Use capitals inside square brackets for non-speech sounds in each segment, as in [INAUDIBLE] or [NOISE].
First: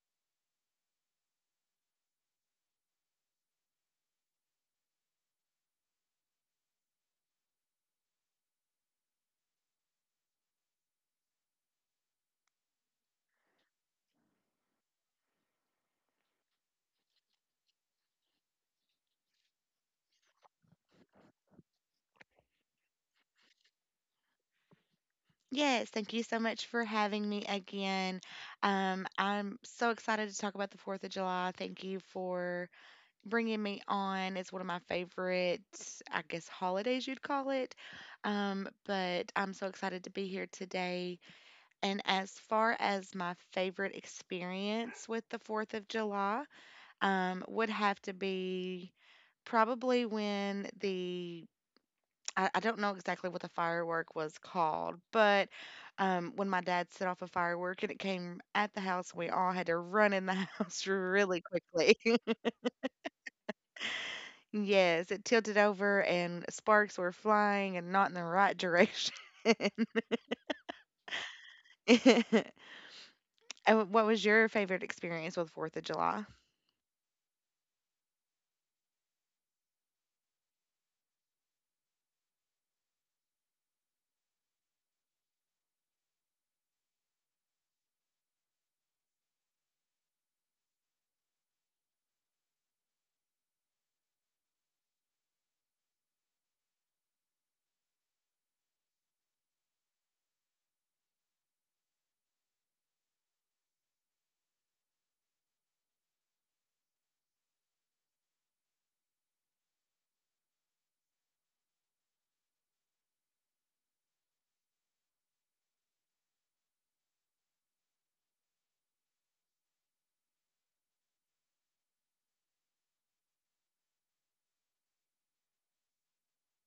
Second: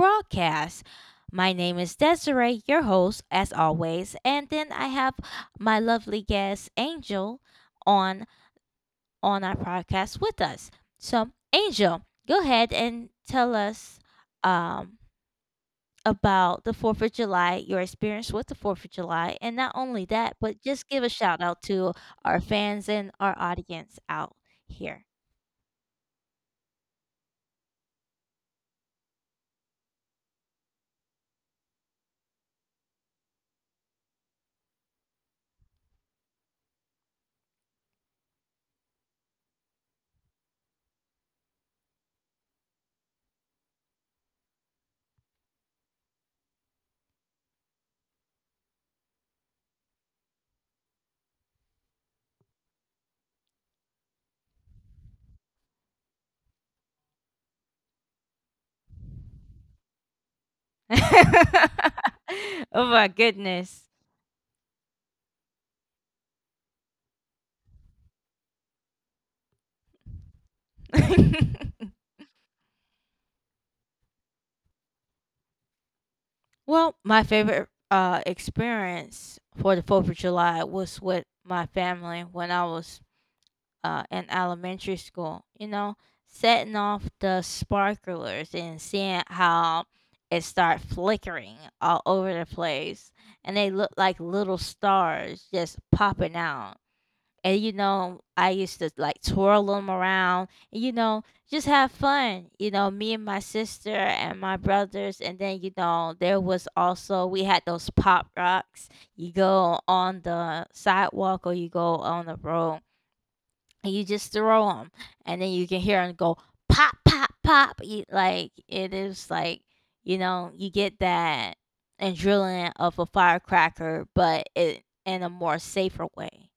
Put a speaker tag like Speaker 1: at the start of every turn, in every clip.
Speaker 1: Broadcast. My name is Desiree, your host, as always, and then I have my lovely guest Angel on on our podcast with us. So, Angel, go ahead and tell us um, about the Fourth of July, your experience with the Fourth of July, and not only that, but just give a shout out to our fans and our audience out here.
Speaker 2: Yes, thank you so much for having me again. I'm so excited to talk about the 4th of July. Thank you for bringing me on. It's one of my favorite, I guess, holidays you'd call it. But I'm so excited to be here today. And as far as my favorite experience with the 4th of July, would have to be probably when I don't know exactly what the firework was called, but when my dad set off a firework and it came at the house, we all had to run in the [LAUGHS] house really
Speaker 1: [LAUGHS]
Speaker 2: quickly. [LAUGHS]
Speaker 1: Oh my goodness.
Speaker 2: Yes, it tilted over and sparks were flying and not in the right direction.
Speaker 1: [LAUGHS]
Speaker 2: [LAUGHS] And what was your favorite experience with Fourth of July?
Speaker 1: Well, my favorite experience for the 4th of July was with my family when I was in elementary school. You know, setting off the sparklers and seeing how it start flickering all over the place. And they look like little stars just popping out. And you know, I used to like twirl them around, and you know, just have fun, you know, me and my sister and my brothers. And then you know, there was also, we had those pop rocks. You go on the sidewalk or you go on the road and you just throw them, and then you can hear them go pop, pop, pop. You, like, it is like, you know, you get that adrenaline of a firecracker, but it in a more safer way.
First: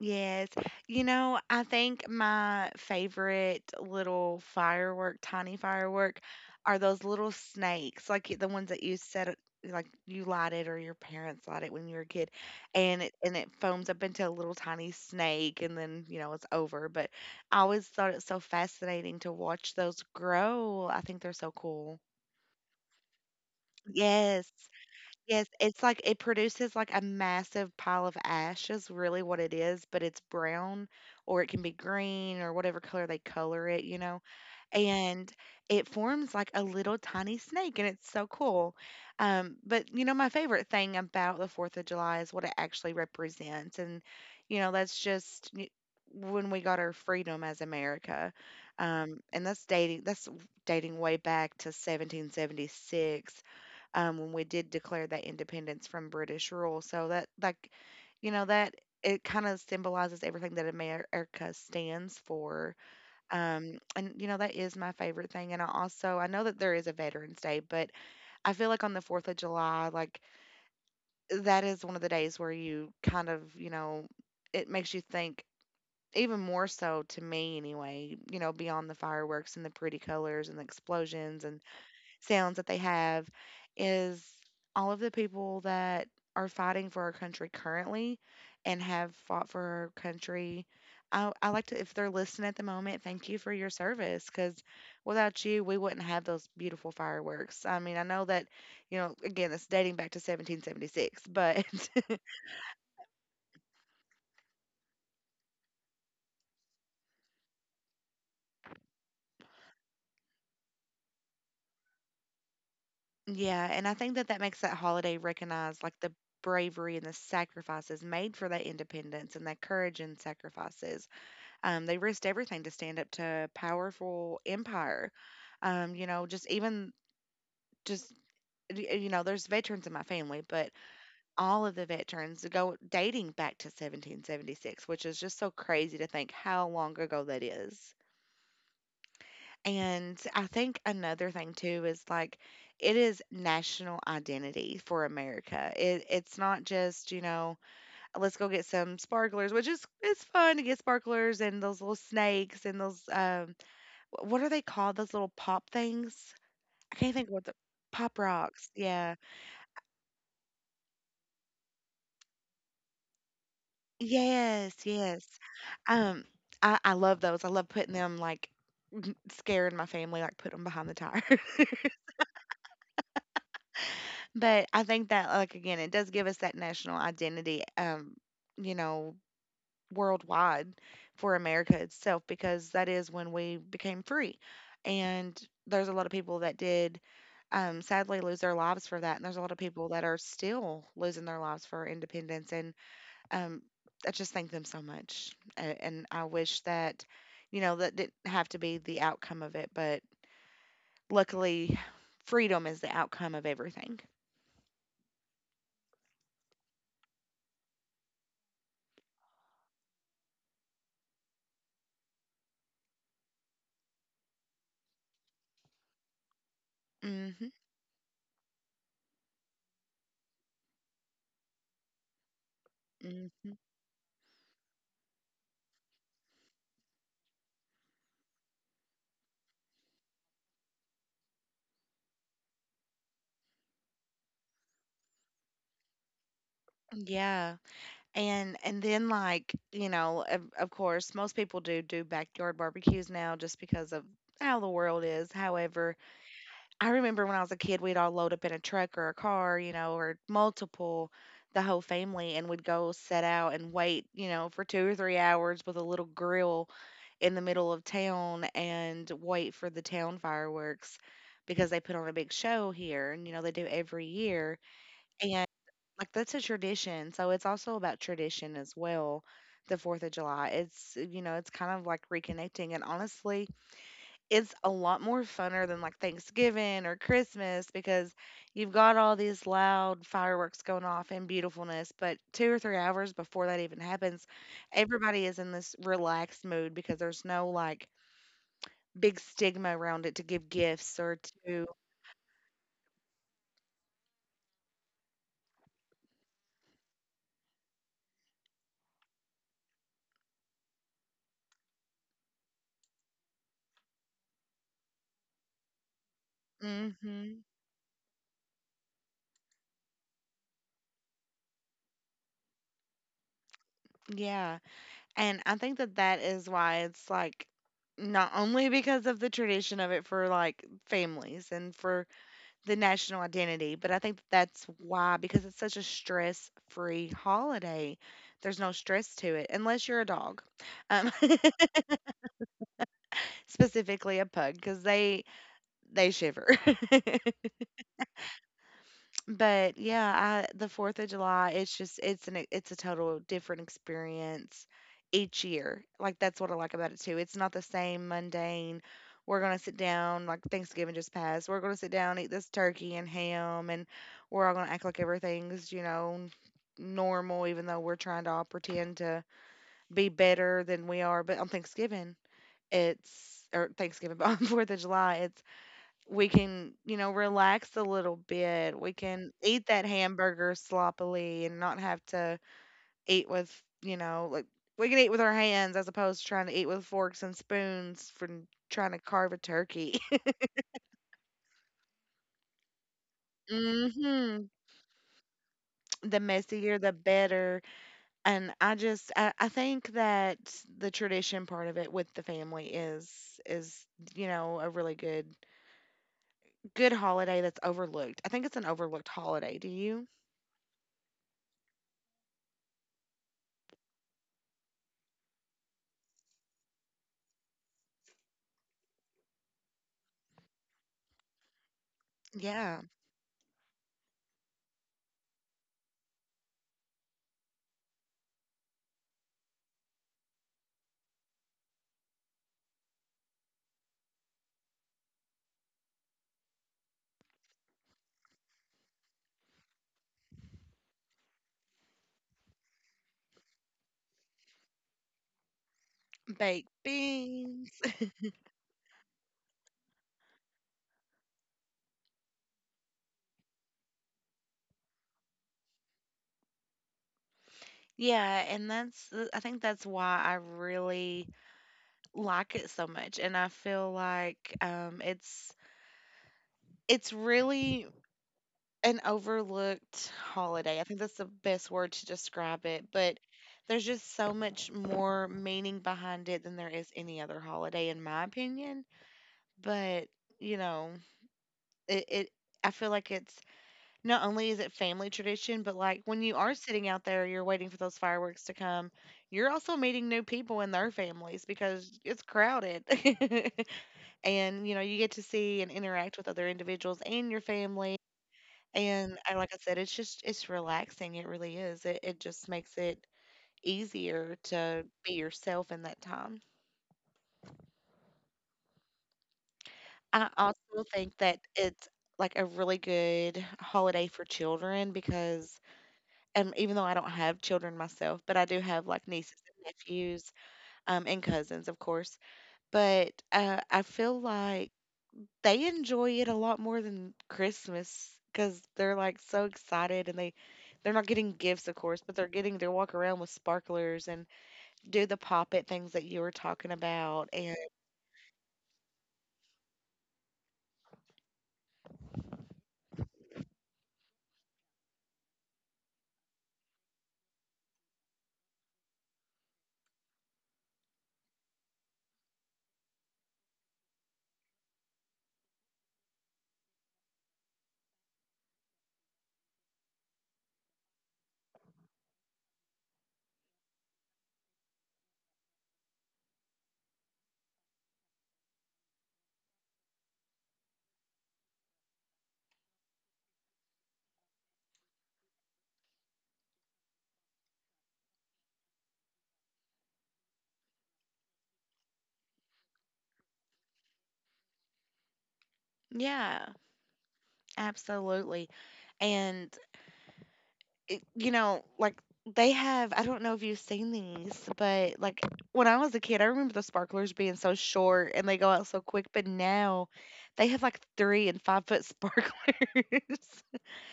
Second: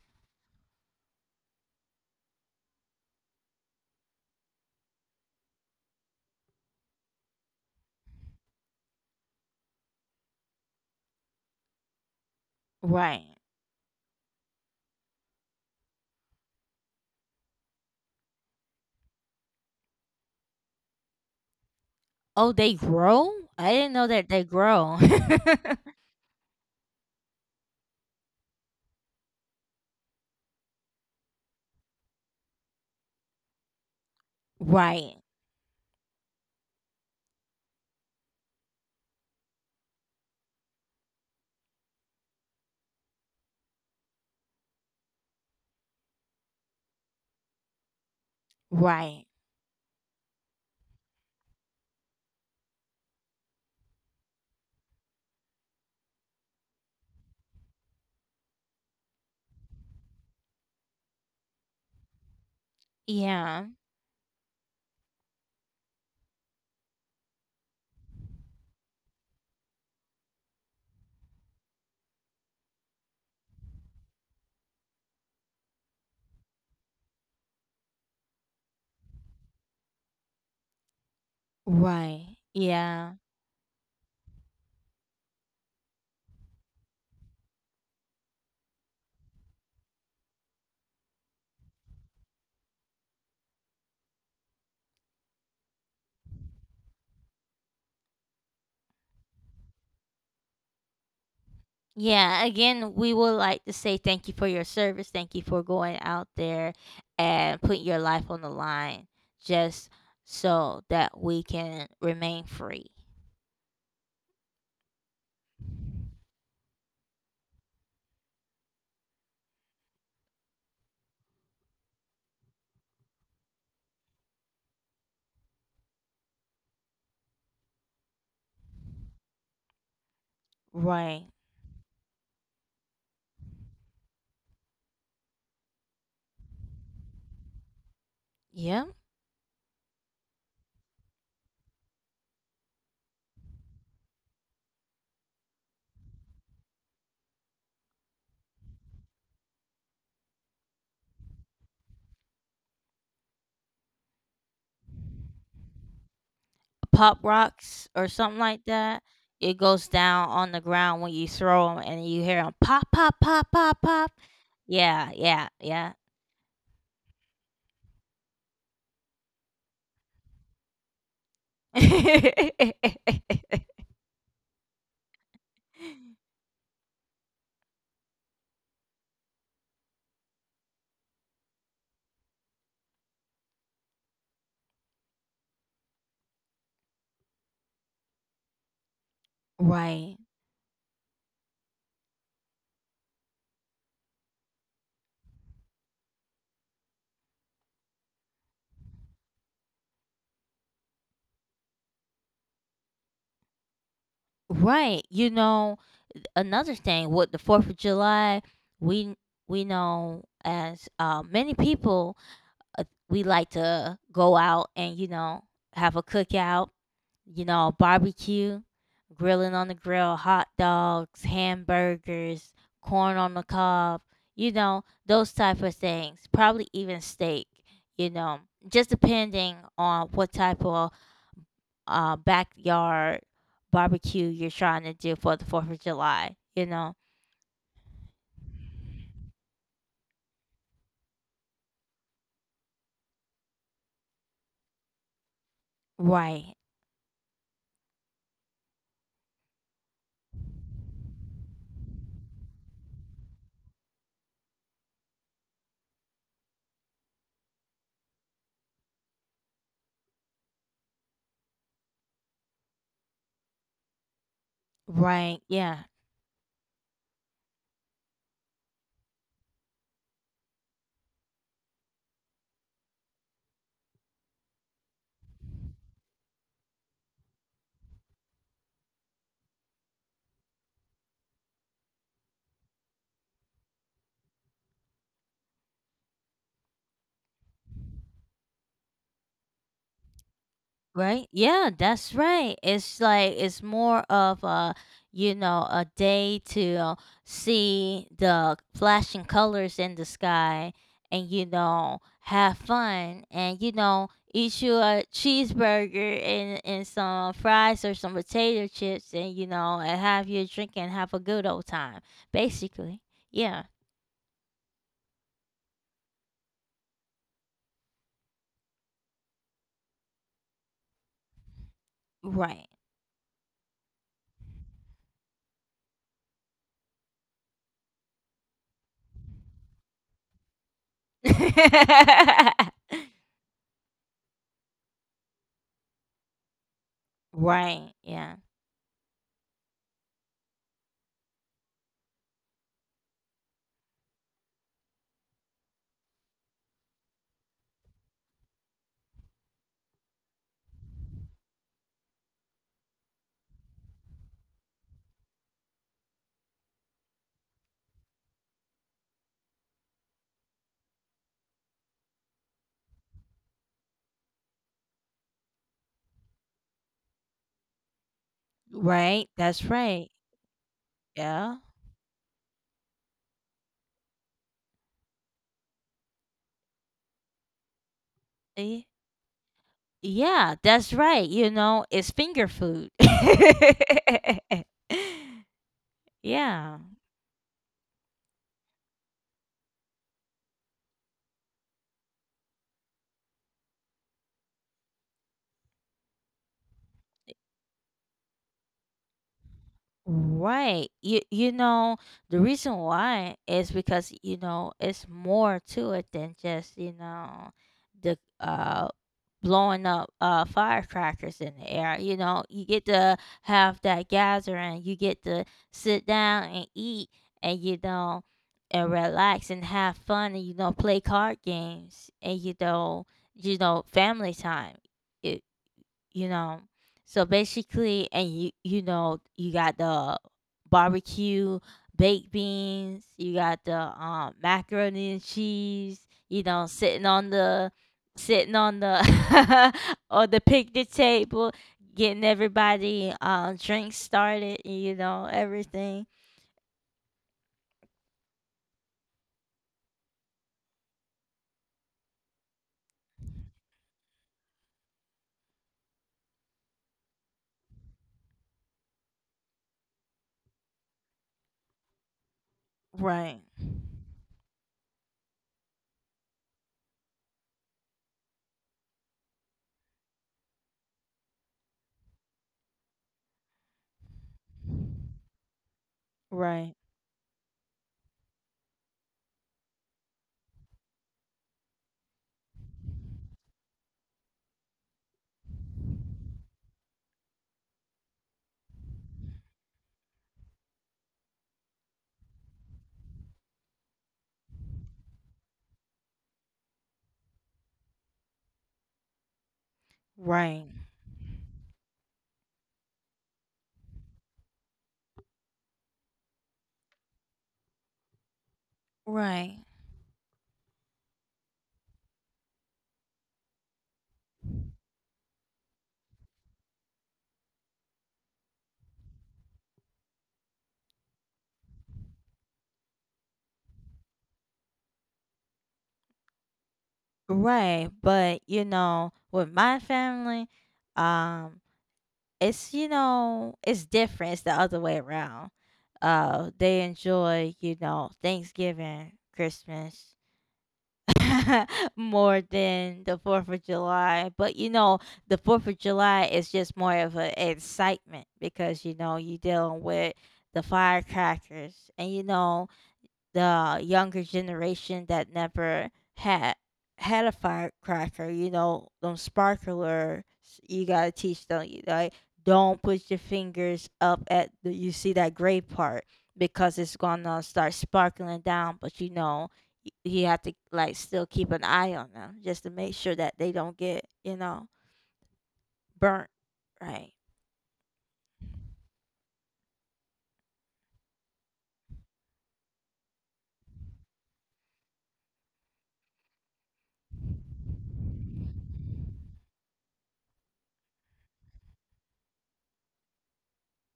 Speaker 2: Yes. You know, I think my favorite little firework, tiny firework, are those little snakes, like the ones that you set, like you light it or your parents light it when you were a kid, and it and
Speaker 1: Right.
Speaker 2: it foams up into a little tiny snake, and then you know it's over. But I always thought it's so fascinating to watch those grow. I think they're so cool.
Speaker 1: Oh, they grow? I didn't know that they
Speaker 2: Yes.
Speaker 1: grow.
Speaker 2: Yes, it's
Speaker 1: [LAUGHS]
Speaker 2: like it produces like a massive pile of ash is really what it is, but it's brown or it can be green or whatever color they color it, you know.
Speaker 1: Right.
Speaker 2: And it forms like a little tiny snake and it's so cool. But you know, my favorite thing about the 4th of July is what it actually represents. And you know, that's just when we got our freedom as America.
Speaker 1: Right.
Speaker 2: And that's dating way back to 1776, when we did declare that independence from British rule. So that, like, you know, that it kind of symbolizes everything that America stands for.
Speaker 1: Yeah.
Speaker 2: And, you know, that is my favorite thing. And I also, I know that there is a Veterans Day, but I feel like on the 4th of July, like, that is one of the days where you kind of, you know, it makes you think even more so to me anyway, you know, beyond the fireworks and the pretty colors and the explosions and
Speaker 1: Right.
Speaker 2: sounds that they
Speaker 1: Yeah.
Speaker 2: have is all of the people that are fighting for our country currently and have fought for our country. I like to, if they're listening at the moment, thank you for your service because without you, we wouldn't have those beautiful fireworks. I mean, I know that, you know, again, it's dating back to 1776, but
Speaker 1: Yeah. Again, we would like to say thank you for your service. Thank you for going out there and putting your life on the line just so that we can remain free.
Speaker 2: [LAUGHS] yeah, and I think that that makes that holiday recognize like the bravery and the sacrifices made for that independence and that courage and sacrifices. They risked everything to stand up to powerful empire. You know, just even just y- you know, there's veterans in my family, but
Speaker 1: Right.
Speaker 2: all of the veterans go dating back to 1776, which is just so crazy to think how long ago that is.
Speaker 1: Yeah.
Speaker 2: And I think another thing too is like it is national identity for America. It's not just, you know, let's go get some sparklers, which is it's fun to get sparklers and those little snakes and those wh what are they called? Those little pop things? I can't
Speaker 1: Pop
Speaker 2: think of what the.
Speaker 1: rocks or
Speaker 2: Pop
Speaker 1: something
Speaker 2: rocks.
Speaker 1: like that.
Speaker 2: Yeah.
Speaker 1: It goes down on the ground when you throw them and you hear them pop, pop, pop, pop, pop.
Speaker 2: Yes,
Speaker 1: Yeah.
Speaker 2: yes.
Speaker 1: Yeah. Yeah.
Speaker 2: Um, I love those. I love putting them like scaring my family, like put them behind the tire. [LAUGHS]
Speaker 1: [LAUGHS]
Speaker 2: But I think that like again, it does give us that national identity. You know, worldwide for America itself because that is when we became free. And there's a lot of people that did sadly lose their lives for that. And there's a lot of people that
Speaker 1: Right.
Speaker 2: are still losing their lives for independence. And um, I just thank them so much. And I wish that, you know, that didn't have to be the outcome of it. But luckily, freedom is the outcome of everything.
Speaker 1: Right. You know, another thing with the 4th of July, we we know as many people, we like to go out, and you know, have a cookout, you
Speaker 2: hmm
Speaker 1: know, barbecue, grilling on the grill, hot dogs, hamburgers, corn on the
Speaker 2: hmm
Speaker 1: cob, you know, those type of things. Probably even steak, you know, just depending on what type of backyard barbecue you're trying to do for the Fourth of July. You know,
Speaker 2: Yeah. Like, you know, of course, most people do do backyard barbecues now just because of how the world is. However,
Speaker 1: right,
Speaker 2: I remember when I was a kid, we'd all load up in a truck or a car, you know, or multiple, the whole family, and we'd go set out and wait, you know, for 2 or 3 hours with a little grill in the middle of town and wait for the town fireworks because they put on a big show here and, you know, they do every year
Speaker 1: right, yeah.
Speaker 2: like that's a tradition. So it's also about tradition as well. The 4th of July. It's, you know, it's kind of like reconnecting. And honestly, it's a lot more funner than like Thanksgiving or Christmas because you've got all these loud fireworks going off and beautifulness. But 2 or 3 hours before that even happens, everybody is in this relaxed mood because there's no like big stigma around it to give gifts or
Speaker 1: Right?
Speaker 2: to.
Speaker 1: Yeah, that's right. It's like, it's more of a, you know, a day to see the flashing colors in the sky, and you know, have fun, and you know, eat you a cheeseburger and some
Speaker 2: hmm
Speaker 1: fries or some potato chips, and you know, and have your drink and have a good old time. Basically, yeah,
Speaker 2: Yeah. And I think that that is why it's like not only because of the tradition of it for like families and for
Speaker 1: right.
Speaker 2: the national identity, but I think that that's why because it's such a stress-free holiday. There's no stress to it unless you're a dog, um,
Speaker 1: [LAUGHS]
Speaker 2: [LAUGHS] specifically a pug, because they shiver.
Speaker 1: Right. Yeah.
Speaker 2: But yeah, I the 4th of July, it's just it's a total different experience each year. Like that's what I like about it too. It's not the same mundane. We're gonna sit down, like Thanksgiving just passed. We're gonna sit down, eat this turkey and ham, and we're all gonna act like everything's, you know, normal, even though we're trying to all pretend to be better than we are. But on Thanksgiving, it's or Thanksgiving, but on [LAUGHS] Fourth of July, it's. We can, you know, relax a little bit. We can
Speaker 1: Right.
Speaker 2: eat
Speaker 1: That's
Speaker 2: that
Speaker 1: right.
Speaker 2: hamburger sloppily and
Speaker 1: Yeah.
Speaker 2: not have to eat with, you know, like we can eat with our hands as opposed to trying to eat with forks and spoons from
Speaker 1: Yeah.
Speaker 2: trying to carve a turkey.
Speaker 1: Yeah, that's right. You know, it's finger food. [LAUGHS]
Speaker 2: [LAUGHS] hmm The messier,
Speaker 1: Yeah.
Speaker 2: the better. And I think that the tradition part of it with the family is, you know, a really good holiday that's overlooked. I think it's an overlooked holiday. Do you?
Speaker 1: Right. You know, the reason why is because, you know, it's more to it than just, you know, the blowing up firecrackers in the air. You know, you
Speaker 2: Yeah.
Speaker 1: get to have that gathering, you get to sit down and eat, and you know, and relax and have fun, and you know, play card games, and you know, you know, family time, you know. So basically, and you know, you got the barbecue, baked beans, you got the macaroni and cheese, you know,
Speaker 2: Baked
Speaker 1: sitting on the
Speaker 2: beans.
Speaker 1: sitting on the [LAUGHS] or the picnic table, getting everybody drinks started, you know, everything.
Speaker 2: Yeah, and that's I think that's why I really like it so much, and I feel like it's really an overlooked holiday. I think that's the best word to describe it, but
Speaker 1: Right.
Speaker 2: there's just so much more meaning behind it than there is any other holiday, in my opinion. But you know, it I feel like it's. Not only is it family tradition, but like when you are
Speaker 1: Right.
Speaker 2: sitting out there, you're waiting for those fireworks to come, you're also meeting new people and their families because it's crowded. [LAUGHS] And, you know, you get to see and interact with other individuals and your family. And like I said, it's just, it's relaxing. It really is. It just makes it easier to be yourself in that time. I
Speaker 1: Right.
Speaker 2: also think that it's like a really good holiday for children because even though I don't have children myself, but I do have like nieces
Speaker 1: Right.
Speaker 2: and nephews, and cousins, of course. But I feel like they enjoy it a lot more than Christmas because they're like so excited and they're not getting gifts, of course, but they're getting to walk around with sparklers and do the pop it things that you were talking about. And
Speaker 1: Right. But you know, with my family, um it's, you know, it's different, it's the other way around. They enjoy, you know, Thanksgiving, Christmas [LAUGHS] more than the Fourth of July. But you know, the Fourth of July is just more of an excitement because, you know, you dealing with the firecrackers, and you know, the younger generation that never had had a firecracker. You know, them sparklers, you gotta teach them. You, like, don't put your fingers up at the, you see that gray part because it's gonna start sparkling down. But you know, you have to like still keep an eye on them just to make sure that they don't get, you know, burnt.
Speaker 2: yeah,
Speaker 1: Right.
Speaker 2: absolutely. And you know, like they have, I don't know if you've seen these, but like when I was a kid, I remember the sparklers being so short and they go out so quick, but now they have like 3 and 5 foot sparklers.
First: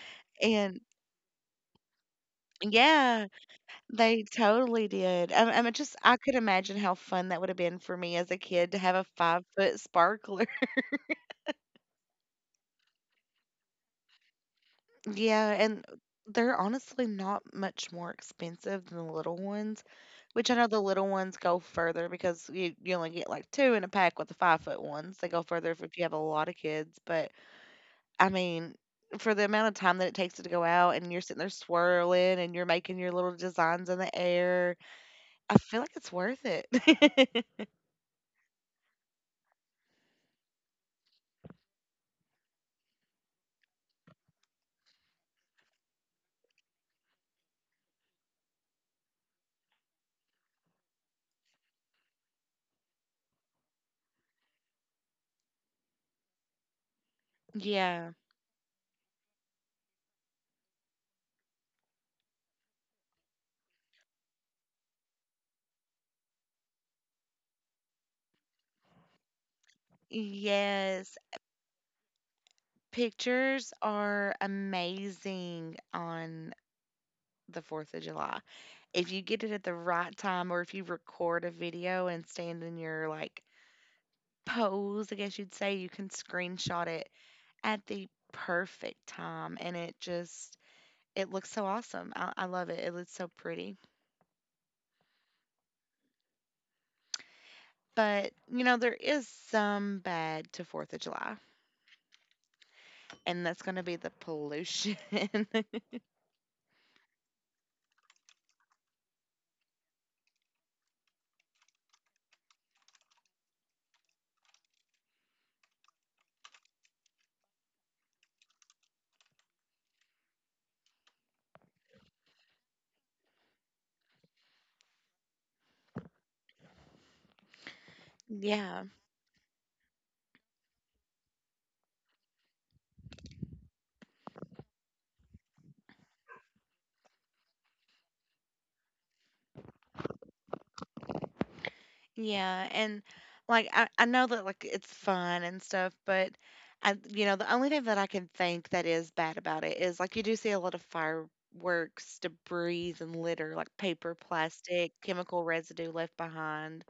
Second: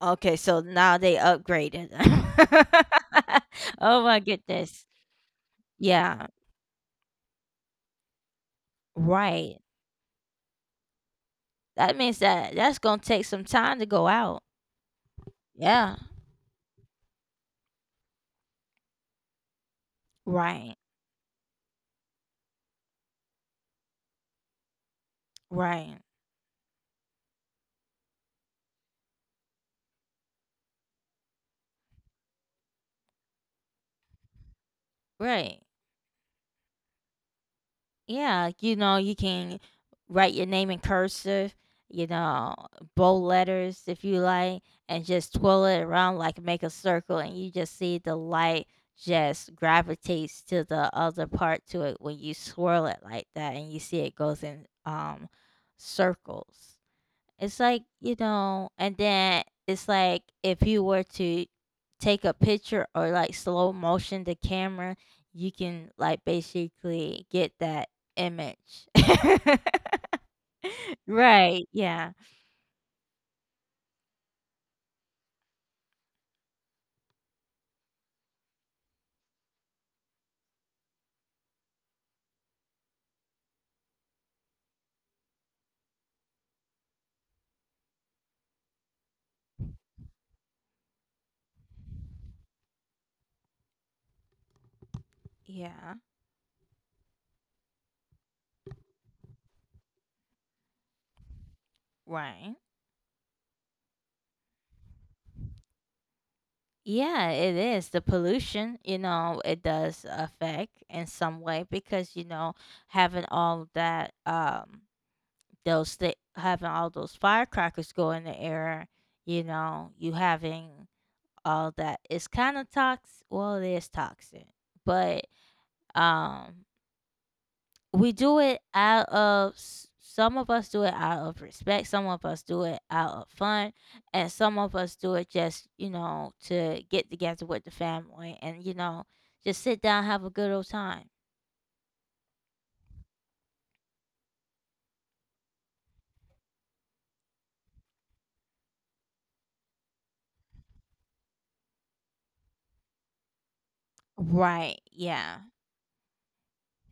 Speaker 1: Okay, so
Speaker 2: And
Speaker 1: now they upgraded.
Speaker 2: yeah,
Speaker 1: [LAUGHS] Oh my
Speaker 2: they
Speaker 1: goodness.
Speaker 2: totally did. I mean, just, I
Speaker 1: Yeah,
Speaker 2: could imagine how fun that would have been for me as a kid to have a five
Speaker 1: right.
Speaker 2: foot sparkler.
Speaker 1: That means that that's gonna take some time to go out.
Speaker 2: Yeah, and
Speaker 1: Yeah.
Speaker 2: they're honestly not much more expensive than the little ones, which I know
Speaker 1: Right.
Speaker 2: the little ones go further because you only get like two in a pack with the 5 foot ones. They go further if,
Speaker 1: Right.
Speaker 2: if you have a lot of kids. But I mean, for the amount of time that it takes to go out and you're sitting there swirling and you're making your little designs in the air, I
Speaker 1: Right.
Speaker 2: feel like it's worth it. [LAUGHS]
Speaker 1: Yeah. You know, you can write your name in cursive, you know, bold letters if you like, and just twirl it around, like, make a circle, and you just see the light just gravitates to the other part to it when you swirl it like that, and you see it goes in circles. It's like,
Speaker 2: Yeah.
Speaker 1: you know, and then it's like if you were to take a picture or like slow motion the camera, you can, like, basically get that image. [LAUGHS]
Speaker 2: Yes.
Speaker 1: Right. Yeah.
Speaker 2: Pictures are amazing on the 4th of July. If you get it at the right time or if you record a video and stand in your like pose, I guess you'd say, you can screenshot it at the perfect time and it just it looks so awesome. I love it. It looks so pretty.
Speaker 1: Yeah.
Speaker 2: But you know, there is some bad to 4th of July,
Speaker 1: Right.
Speaker 2: and that's going to be the pollution.
Speaker 1: Yeah, it is. The pollution, you know, it does affect in some way because, you know, having all of that, having all those firecrackers go in the air, you know, you having all that is kind of toxic. Well, it is toxic, but um, we do
Speaker 2: [LAUGHS]
Speaker 1: it
Speaker 2: yeah.
Speaker 1: out of some of us do it out of respect, some of us do it out of fun, and some of us do it just, you know, to get together with the family, and you know, just sit down, have a good old time.
Speaker 2: Yeah, and like I know that it's fun and stuff, but I the only thing that I can think that is bad about it is like you do see a lot of fireworks, debris and litter, like paper,
Speaker 1: Right?
Speaker 2: plastic,
Speaker 1: Yeah.
Speaker 2: chemical residue left behind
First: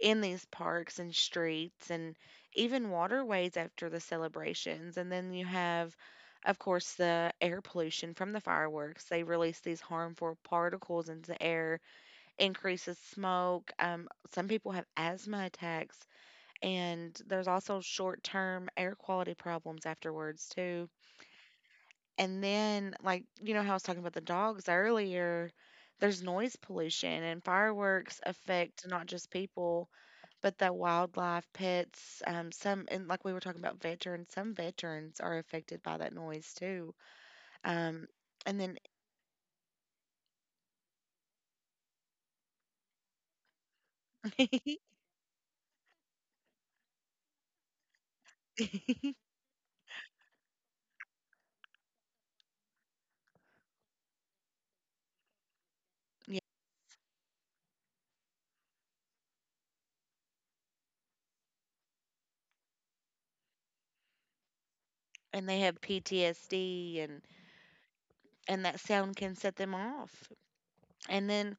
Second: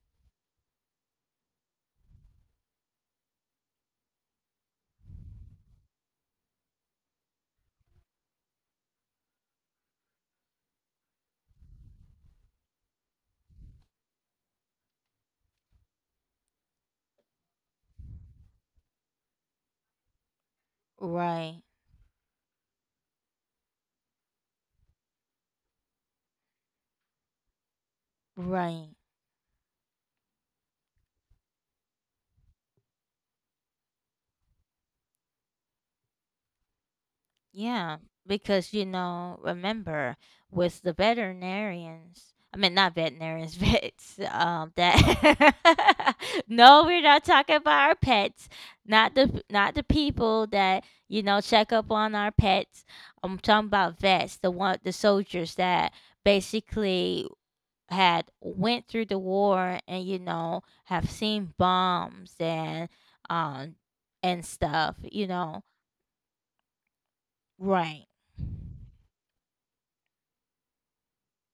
Speaker 2: in these parks and streets and even waterways after the celebrations. And then you have, of course, the air pollution from the fireworks. They release these harmful particles into the air increases smoke. Some people have asthma attacks, and there's also short term air quality problems afterwards, too.
Speaker 1: Right.
Speaker 2: And then, you know how I was talking about the dogs earlier, there's noise pollution, and fireworks affect
Speaker 1: Right.
Speaker 2: not just people, but the wildlife, pets. Some, and Like we were talking about veterans, some veterans are affected by that noise, too.
Speaker 1: Yeah,
Speaker 2: Um, and
Speaker 1: because
Speaker 2: then,
Speaker 1: you know, remember, with the veterinarians, I mean, not veterinarians, [LAUGHS] vets,
Speaker 2: [LAUGHS]
Speaker 1: that [LAUGHS] No, we're not talking about our pets. Not the people that, you know, check up on our pets. I'm talking about vets, the soldiers that
Speaker 2: yeah,
Speaker 1: basically had went through the war, and you know, have seen bombs um and stuff, you
Speaker 2: and they
Speaker 1: know.
Speaker 2: have PTSD and
Speaker 1: Right.
Speaker 2: that sound can set them off. And then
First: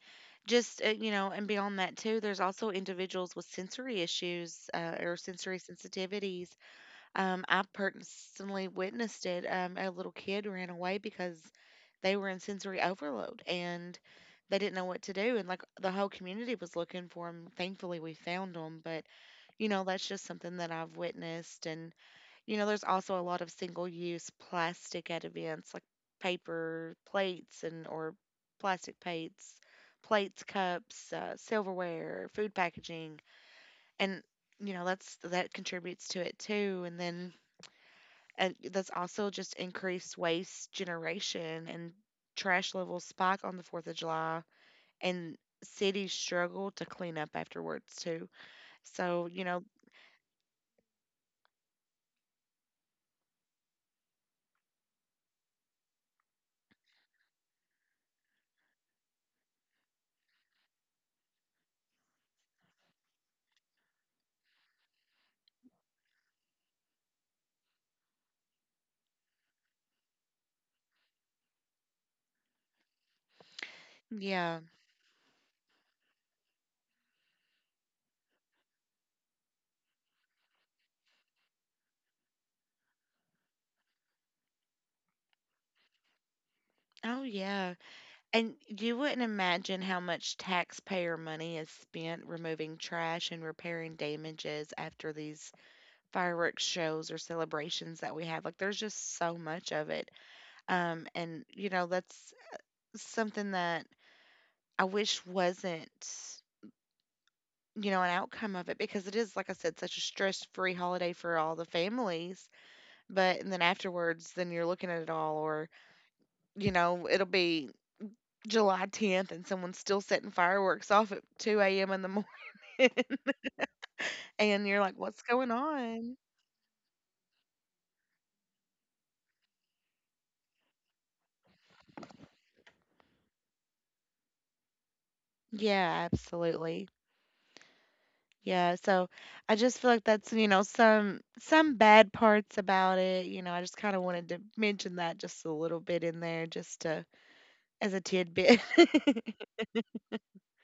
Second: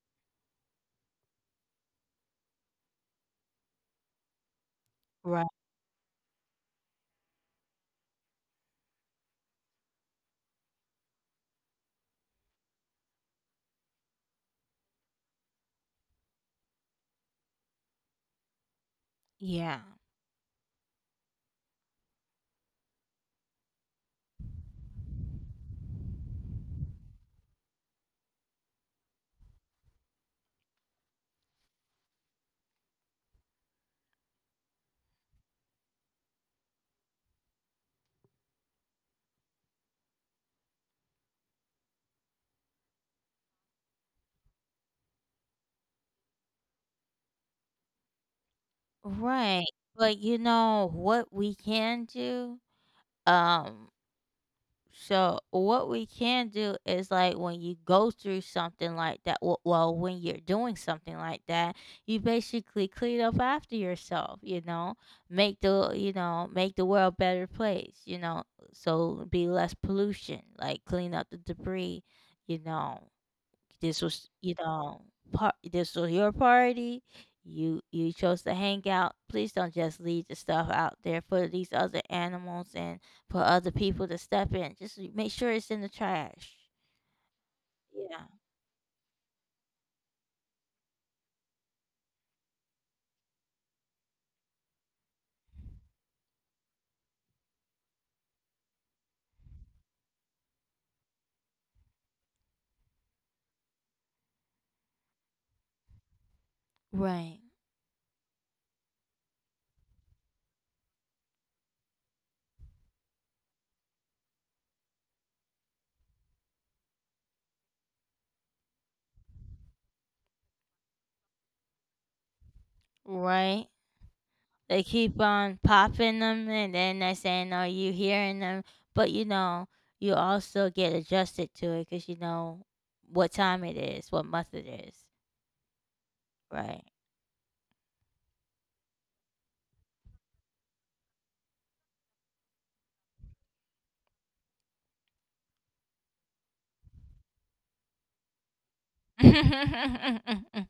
Speaker 2: you know, and beyond that too, there's also individuals with sensory issues or
Speaker 1: Right.
Speaker 2: sensory sensitivities. I personally witnessed it. A little kid ran away because they were in sensory overload and they didn't know what to do. And like the whole community was looking for them. Thankfully, we found them. But, you
Speaker 1: Yeah.
Speaker 2: know, that's just something that I've witnessed. And you know, there's also a lot of single use plastic at events like paper plates and or plastic plates, plates, cups, silverware, food packaging. And you know, that contributes to it too. And then that's also just increased waste generation and trash levels spike on the 4th of July and cities struggle to clean up afterwards too. So, you
Speaker 1: Right.
Speaker 2: know,
Speaker 1: But you know what we can do? Um, so what we can do is, like, when you go through something like that, well, when you're doing something like that, you basically clean up after yourself, you know, make the, you know, make the world a better place, you know, so be less pollution, like clean up the debris, you know. This was, you
Speaker 2: yeah.
Speaker 1: know, this was your party. You chose to hang out. Please don't just leave the stuff out there for these other animals and for other people to step in. Just make sure it's in the trash.
Speaker 2: Oh yeah.
Speaker 1: Yeah.
Speaker 2: And you wouldn't imagine how much taxpayer money is spent removing trash and repairing damages after these fireworks shows or celebrations that we have. Like, there's just so much of it. And, you know, that's something that I wish wasn't,
Speaker 1: Right.
Speaker 2: you know, an outcome of it because it is, like I said, such a stress free holiday for all the families. But, and then afterwards, then you're looking at it all, or, you know, it'll be July 10th and someone's still setting fireworks off at 2 a.m. in the [LAUGHS] [LAUGHS]
Speaker 1: Right.
Speaker 2: and
Speaker 1: They
Speaker 2: you're like,
Speaker 1: keep
Speaker 2: what's going
Speaker 1: on popping
Speaker 2: on?
Speaker 1: them and then they're saying, "Are you hearing them?" But you know, you also get adjusted to it because you know what time it is, what month it is.
Speaker 2: Yeah,
Speaker 1: Right.
Speaker 2: absolutely. Yeah, so I just feel like that's, you know, some bad parts about it. You know, I just kind of wanted to mention that just a little bit in there just to as a tidbit. [LAUGHS]
Speaker 1: [LAUGHS]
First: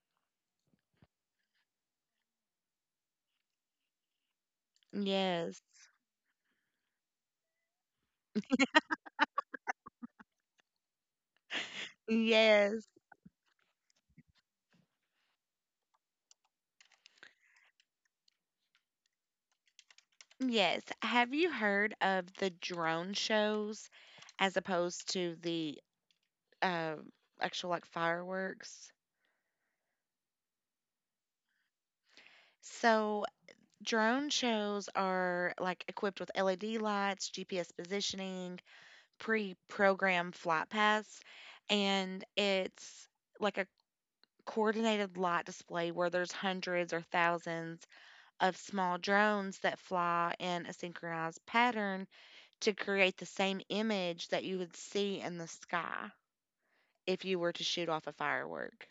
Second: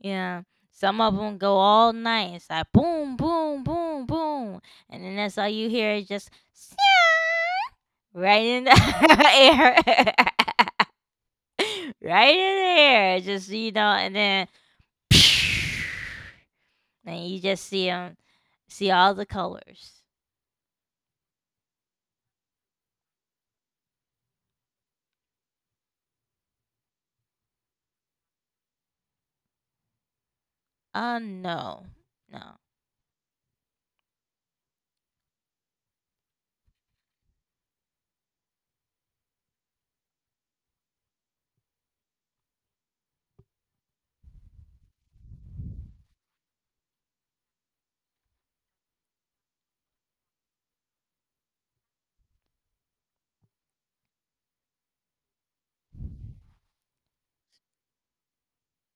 Speaker 1: Yeah. Some of them go all night. It's like boom, boom, boom, boom, and then that's all
Speaker 2: Yes.
Speaker 1: you hear is just [LAUGHS] right in the [LAUGHS] air, [LAUGHS] right in the
Speaker 2: Yes.
Speaker 1: air. Just you know, and then [LAUGHS] [TSK] and you just see them, see all the colors.
Speaker 2: Yes. Have you heard of the drone shows as opposed to the um actual fireworks?
Speaker 1: Oh no, no.
Speaker 2: So drone shows are like equipped with LED lights, GPS positioning, pre-programmed flight paths, and it's like a coordinated light display where there's hundreds or thousands of small drones that fly in a synchronized pattern to create the same image that you would see in the sky if you were to shoot off a firework.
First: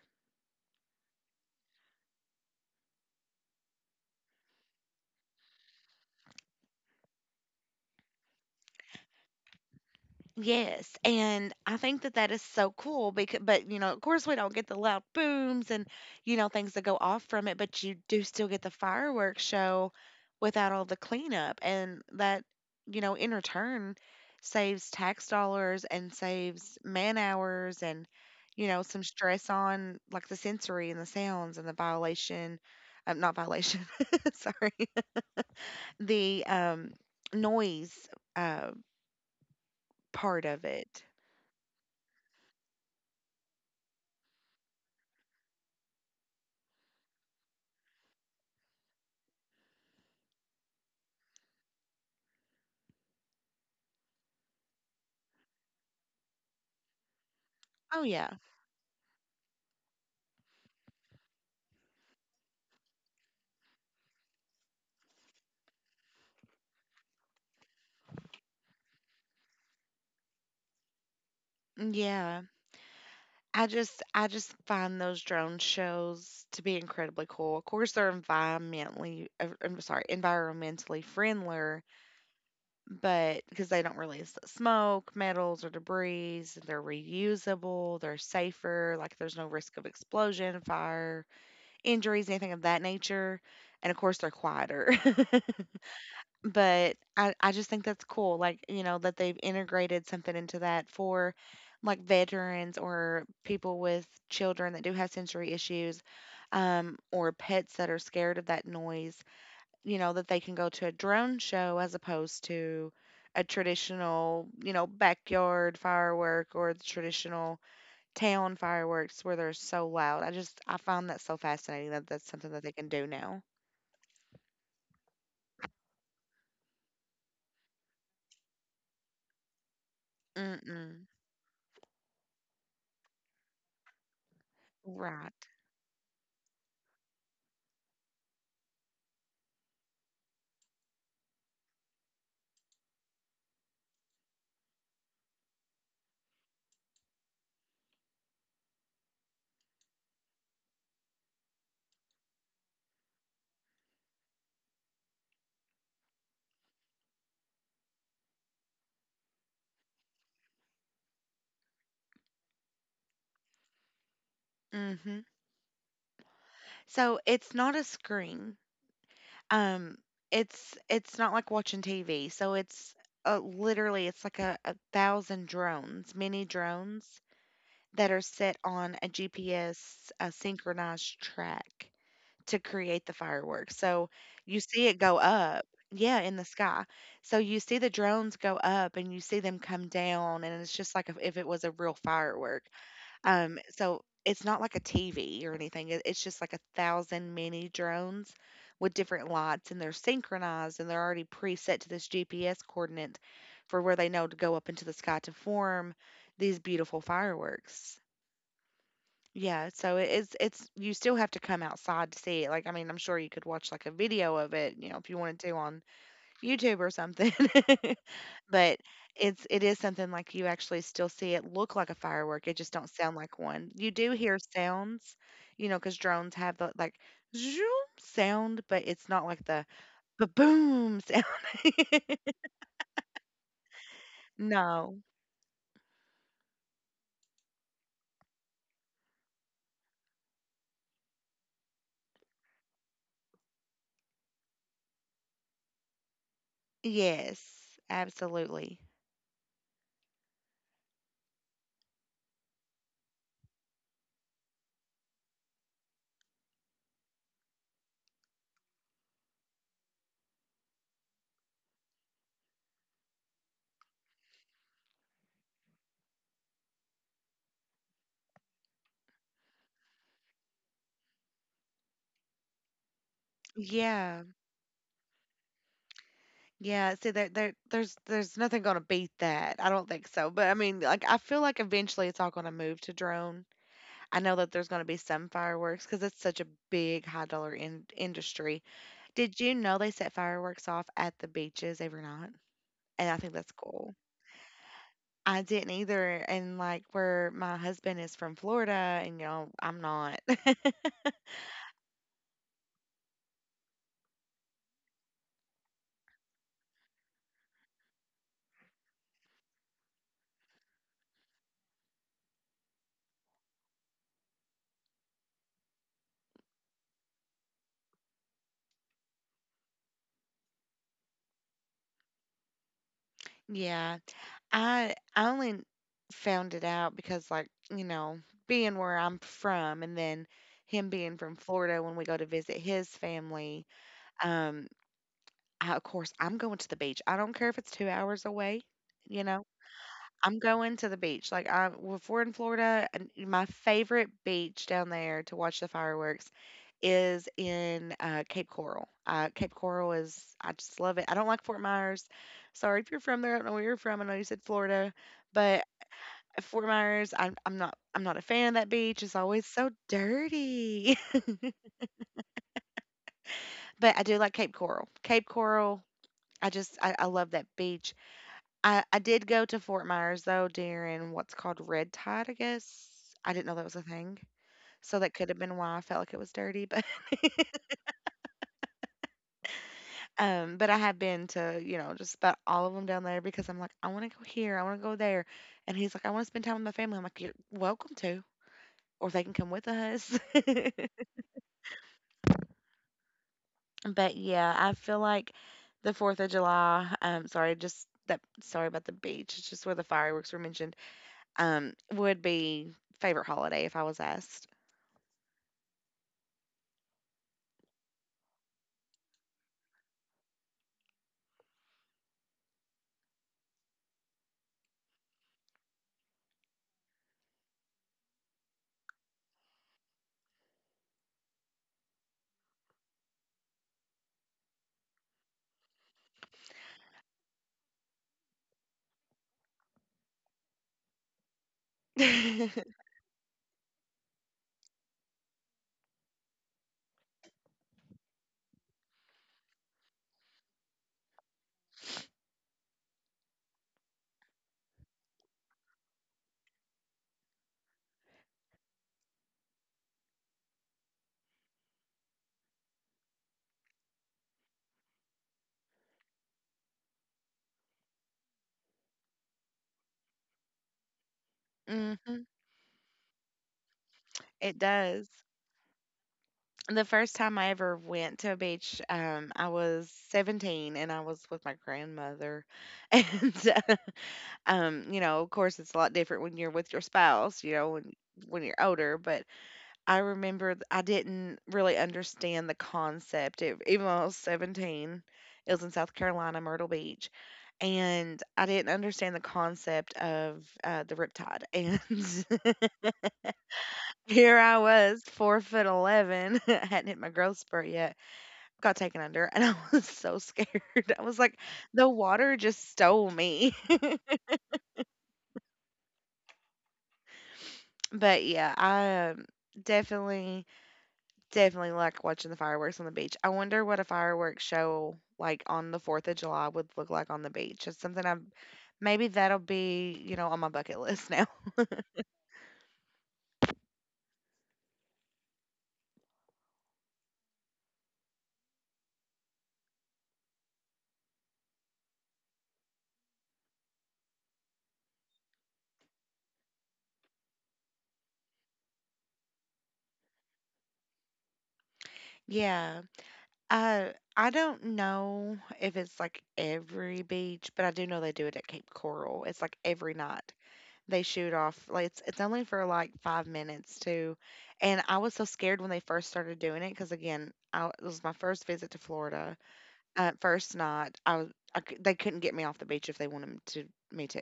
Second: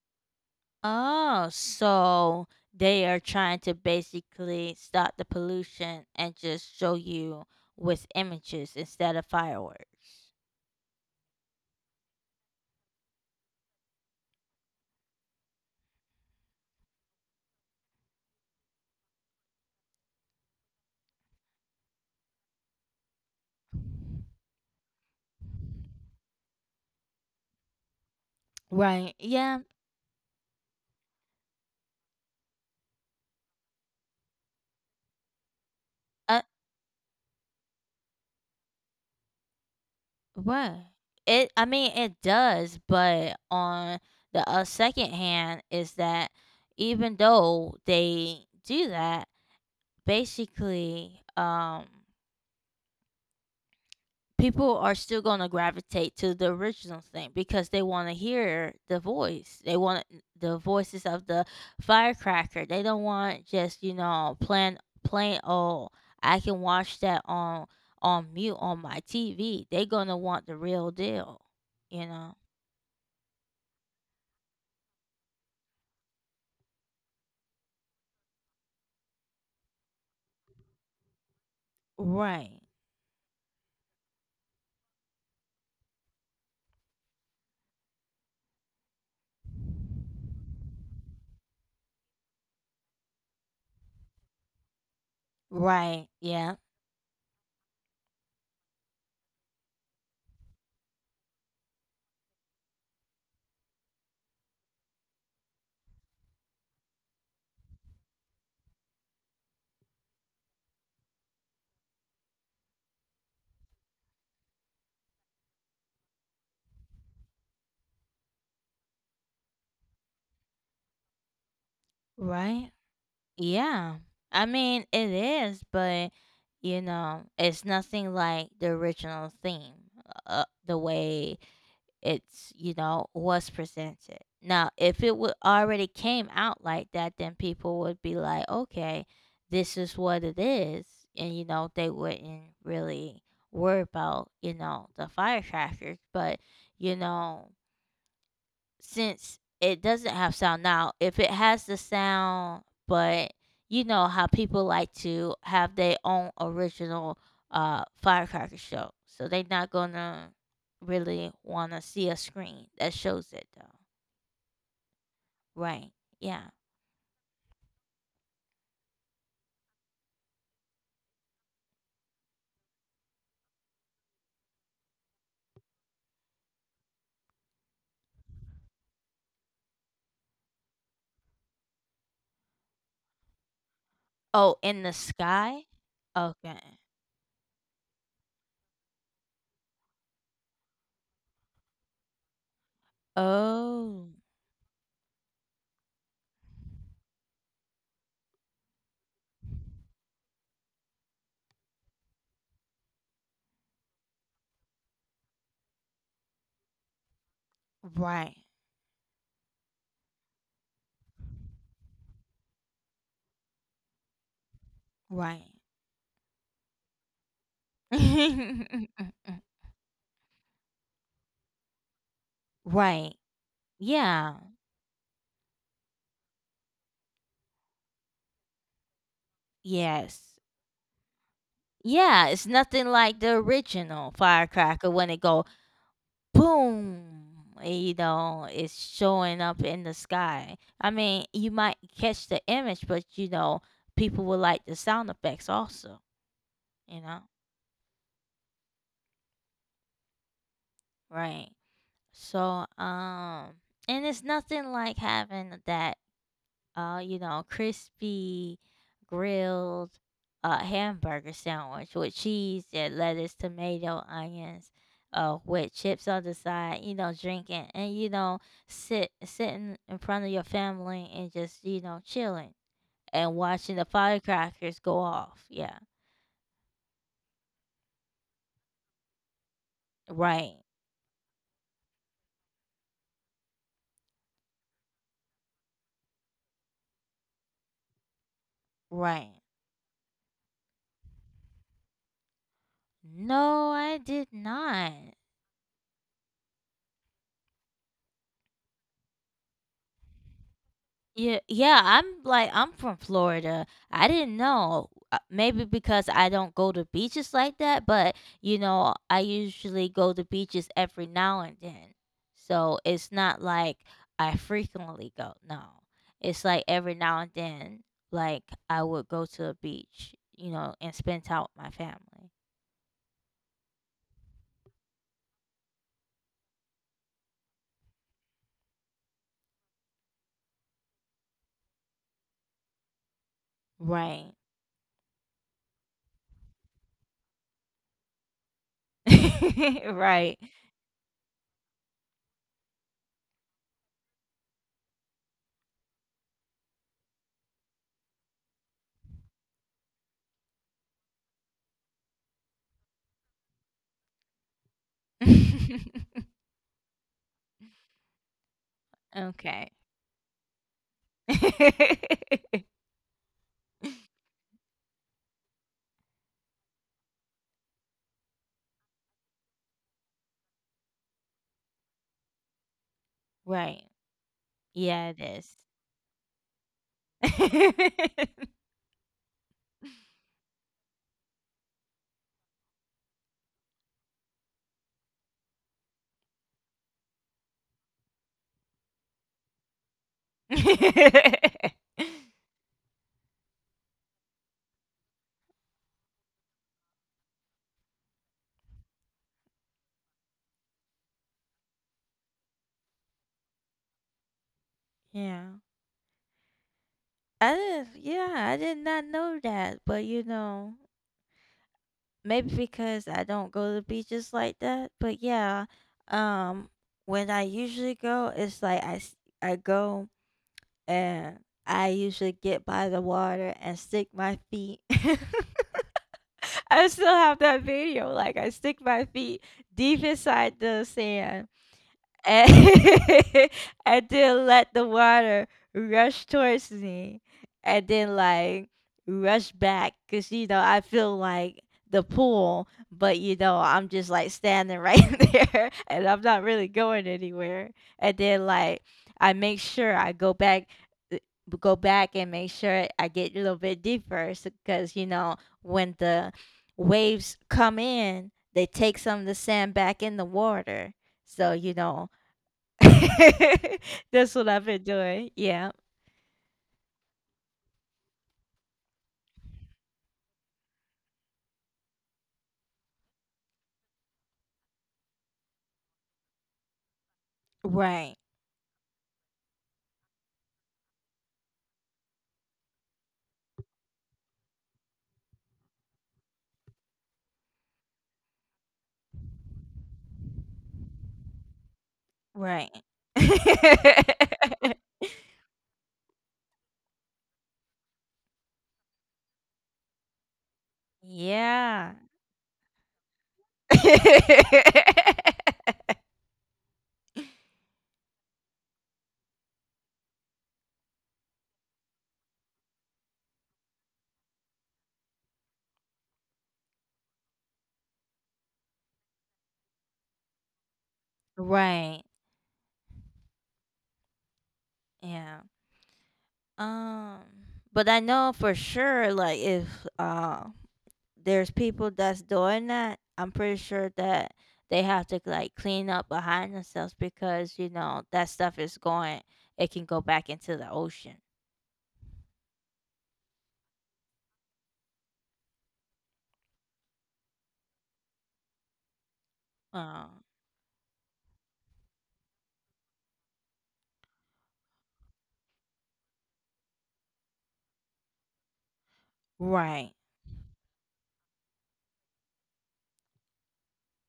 Speaker 1: Oh, so they are trying to basically stop the pollution and just show you with images instead of fireworks.
Speaker 2: Yes, and I think that that is so cool because, but you know, of course, we don't get the loud booms and you know things that go off from it, but you do still get the fireworks show without all the cleanup, and that you know in return saves tax dollars and saves man hours and you know some
Speaker 1: Right.
Speaker 2: stress
Speaker 1: Yeah,
Speaker 2: on like the sensory and the sounds and the violation, not violation, [LAUGHS] sorry,
Speaker 1: uh,
Speaker 2: the noise uh part of
Speaker 1: what?
Speaker 2: it.
Speaker 1: It. I mean, it does, but on the second hand, is that even though they do that, basically, People are still going to gravitate to the original thing because they
Speaker 2: Oh
Speaker 1: want to
Speaker 2: yeah.
Speaker 1: hear the voice. They want the voices of the firecracker. They don't want just, you know, plain old. I can watch that on mute on my TV. They're gonna want the real deal, you know.
Speaker 2: Yeah. I just find those drone shows to be incredibly cool. Of course, they're environmentally friendlier,
Speaker 1: Right.
Speaker 2: but because they don't release the smoke, metals, or debris, they're reusable, they're safer, like there's no risk of explosion, fire, injuries, anything of that nature. And of course, they're quieter. [LAUGHS]
Speaker 1: Right. Yeah.
Speaker 2: But I just think that's cool, like, you know, that they've integrated something into that for, like, veterans or people with children that do have sensory issues, or pets that are scared of that noise, you know, that they can go to a drone show as opposed to a traditional, you know, backyard firework or the traditional town fireworks where they're so loud. I find that so fascinating that that's something that they
Speaker 1: Right.
Speaker 2: can do now.
Speaker 1: Yeah. I mean, it is, but you know, it's nothing like the original theme. The
Speaker 2: Mm-mm.
Speaker 1: way it's, you know, was presented now, if it
Speaker 2: Right.
Speaker 1: would already came out like that, then people would be like, okay, this is what it is, and you know, they wouldn't really worry about, you know, the firecrackers. But you know, since it doesn't have sound now, if it has the sound, but you know how people like to have their own original firecracker show. So they're not gonna really wanna see a screen that shows it though.
Speaker 2: Mhm.
Speaker 1: Right. Yeah.
Speaker 2: So it's not a screen. Um, it's not like watching TV. So it's literally it's like a thousand drones, mini drones that are set on a GPS synchronized track to create the fireworks. So you
Speaker 1: Oh,
Speaker 2: see
Speaker 1: in
Speaker 2: it
Speaker 1: the
Speaker 2: go up,
Speaker 1: sky?
Speaker 2: yeah, in the sky.
Speaker 1: Okay.
Speaker 2: So you see the drones go up and you see them come down, and it's just like if it was a real firework. So
Speaker 1: Oh,
Speaker 2: it's not like a TV or anything. It's just like a thousand mini drones with different lights, and they're synchronized and they're already preset to this GPS coordinate for where they know to go up into the sky to form these beautiful fireworks.
Speaker 1: right.
Speaker 2: Yeah, so it's you still have to come outside to see it. Like I mean, I'm sure you could watch like a video of it, you know, if you wanted to
Speaker 1: Right.
Speaker 2: on YouTube or something. [LAUGHS] But
Speaker 1: [LAUGHS]
Speaker 2: it is something like you actually still see it look like a firework, it just don't sound
Speaker 1: Right.
Speaker 2: like one. You do hear
Speaker 1: Yeah.
Speaker 2: sounds, you know, because drones have the, like, zoom sound, but it's not like the
Speaker 1: Yes.
Speaker 2: ba-boom sound. [LAUGHS]
Speaker 1: Yeah, it's nothing like the original firecracker
Speaker 2: No.
Speaker 1: when it go boom, eh, you know, it's showing up in the sky. I mean, you might catch the image, but you know, people will like the sound effects also, you know?
Speaker 2: Yes, absolutely.
Speaker 1: Right. So, and it's nothing like having that you know, crispy grilled hamburger sandwich with cheese and lettuce, tomato, onions, with chips on the side, you know, drinking, and you know, sitting in front of your family, and just, you know, chilling and watching the
Speaker 2: Yeah.
Speaker 1: firecrackers go off. Yeah.
Speaker 2: Yeah, see, there's nothing gonna beat that, I don't think so, but, I
Speaker 1: Right.
Speaker 2: mean, like, I feel like eventually it's all gonna move to drone. I know that there's gonna be some fireworks because it's such a big high dollar in industry. Did
Speaker 1: Right.
Speaker 2: you know they set fireworks off at the beaches every night? And I think that's
Speaker 1: No,
Speaker 2: cool.
Speaker 1: I did not.
Speaker 2: I didn't either. And like where my husband is from Florida and you know, I'm not. [LAUGHS]
Speaker 1: Yeah, yeah, I'm like, I'm from Florida. I didn't know. Maybe because I don't go to beaches like that, but you know, I usually go to beaches every now and then. So it's not like I frequently go. No. It's like every now and then, like, I would go to a beach, you know, and spend time with my family.
Speaker 2: Yeah. I only found it out because like, you know, being where I'm from and then him being from Florida when we go to visit his family,
Speaker 1: Right.
Speaker 2: um, I, of course I'm going to the beach. I don't care if it's 2 hours away, you know. I'm
Speaker 1: [LAUGHS] Right.
Speaker 2: going to the beach. Like I If we're in Florida, and my favorite beach down there to watch the fireworks is in Cape Coral. Cape Coral is I just love it. I don't like Fort Myers. Sorry if you're from there. I don't know where you're from. I know you said Florida, but
Speaker 1: [LAUGHS]
Speaker 2: Fort Myers, I'm not a fan of that beach. It's always so
Speaker 1: Okay.
Speaker 2: dirty. [LAUGHS]
Speaker 1: [LAUGHS]
Speaker 2: But I do like Cape Coral. Cape Coral, I love that beach. I did go to Fort Myers though during what's called Red Tide, I guess. I didn't know that was a
Speaker 1: Right.
Speaker 2: thing. So that
Speaker 1: Yeah,
Speaker 2: could
Speaker 1: it
Speaker 2: have been
Speaker 1: is.
Speaker 2: why I felt like it was dirty, but
Speaker 1: [LAUGHS] Yeah.
Speaker 2: [LAUGHS] but I have been to, you know, just about all of them down there because I'm like, I want to go here, I want to go there. And he's like, I want to spend time with my family. I'm like, you're welcome to or they can come with us. [LAUGHS] But yeah, I feel like the 4th of July, sorry, just that sorry about the beach. It's just where the fireworks were mentioned. Would be favorite holiday if I was asked.
Speaker 1: I did, yeah, I did not know that, but you know, maybe because I don't go to beaches like that, but yeah, um when I usually go, it's like, I go, and I usually get by the water and stick my feet. [LAUGHS] I still have that video. Like, I stick my feet deep inside the sand,
Speaker 2: [LAUGHS]
Speaker 1: and [LAUGHS] and then let the water rush towards me and then like rush back because you know I feel like the pool. But you know, I'm just like standing right [LAUGHS] there, and I'm not really going anywhere. And then, like, I make sure I go back, uh, and make sure I get a little bit deeper because you know when the waves come in, they take some of the sand back in the water. So you
Speaker 2: Hmm.
Speaker 1: know [LAUGHS] that's
Speaker 2: It
Speaker 1: what I've been
Speaker 2: does.
Speaker 1: doing. Yeah.
Speaker 2: The first time I ever went to a beach, I was 17 and I was with my grandmother. [LAUGHS] And, uh, you know, of course, it's a lot different when you're with your spouse, you know,
Speaker 1: Right.
Speaker 2: when you're older. But I remember I didn't really understand the concept. It, even though I was 17, it was in South Carolina, Myrtle Beach. And I didn't understand the concept of the riptide. And [LAUGHS]
Speaker 1: Right. [LAUGHS]
Speaker 2: here I was, 4 foot 11. [LAUGHS] I hadn't hit my growth spurt yet. Got taken under, and [LAUGHS] I was so scared. [LAUGHS] I was like, the
Speaker 1: Yeah.
Speaker 2: water just stole me. [LAUGHS]
Speaker 1: [LAUGHS]
Speaker 2: But yeah, I definitely, definitely like watching the fireworks on the beach. I wonder what a fireworks show like on the 4th of July would look like on the beach. Maybe that'll be, you know, on my bucket list now. [LAUGHS]
Speaker 1: Right. Yeah. Um, but I know for sure, like if uh there's people that's doing that, I'm pretty sure that they have to like clean up behind themselves because you know that stuff is going. It can go back into the ocean.
Speaker 2: Yeah. Uh, I don't know if it's like every beach, but I do know they do it at Cape Coral. It's like every night
Speaker 1: Um,
Speaker 2: they shoot off. Like it's only for like 5 minutes too, and I was so scared when they first started doing it because again, I, it was my first visit to Florida.
Speaker 1: right.
Speaker 2: First night, I was I, cou- they couldn't get me off the beach if they wanted me to.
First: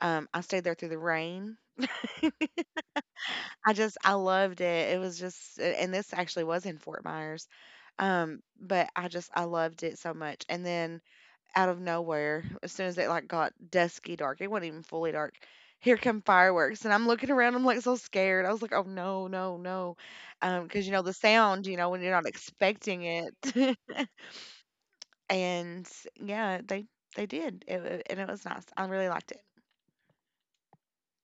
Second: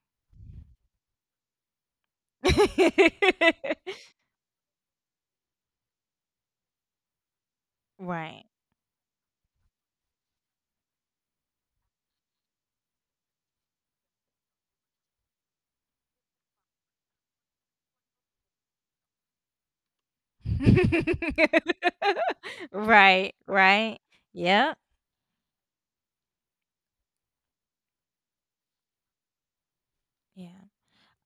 Speaker 2: I stayed there through the rain. I just
Speaker 1: [LAUGHS]
Speaker 2: I loved it. It was just and this actually was in Fort Myers.
Speaker 1: Right.
Speaker 2: But I just I loved it so much. And then out of nowhere, as soon as it like got dusky dark, it wasn't even fully dark. Here come fireworks, and I'm looking around. I'm like so scared. I was like, "Oh no, no, no," because you know the
Speaker 1: [LAUGHS]
Speaker 2: sound. You know when you're not expecting
Speaker 1: Right,
Speaker 2: it,
Speaker 1: right.
Speaker 2: [LAUGHS]
Speaker 1: Yep.
Speaker 2: and yeah, they did, it- and it was nice. I really liked it.
Speaker 1: Yeah.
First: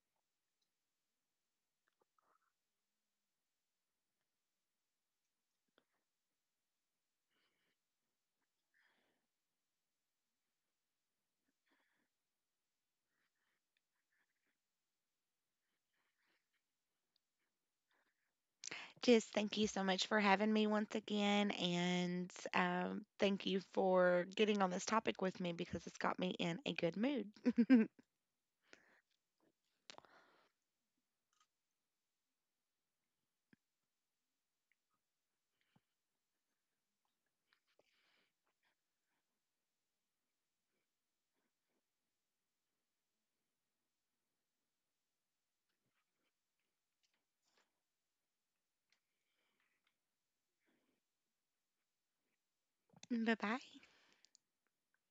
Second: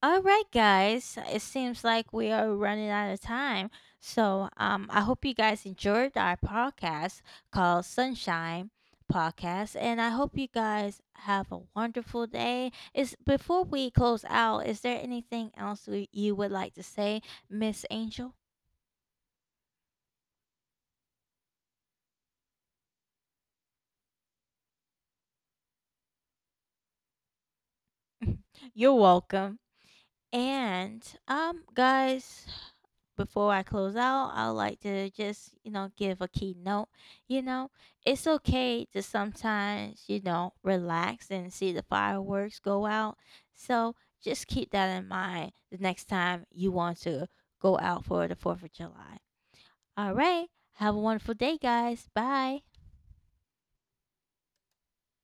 Speaker 1: All right, guys. It seems like we are running out of time. So I hope you guys enjoyed our podcast called Sunshine Podcast, and I hope you guys have a wonderful day. Is before we close out, is there anything else you would like to say, Miss Angel?
Speaker 2: Just thank you so much for having me once again, and thank you for getting on this topic with me because it's got me in a good mood.
Speaker 1: [LAUGHS] You're welcome. And guys, before I close out, I would like to just, you know, give a keynote. You know, it's okay to sometimes, you know, relax and see the fireworks go out. So just keep that in mind the next time you want to go out for the 4th of July. All right. Have a wonderful day, guys. Bye.
Speaker 2: [LAUGHS] Bye bye.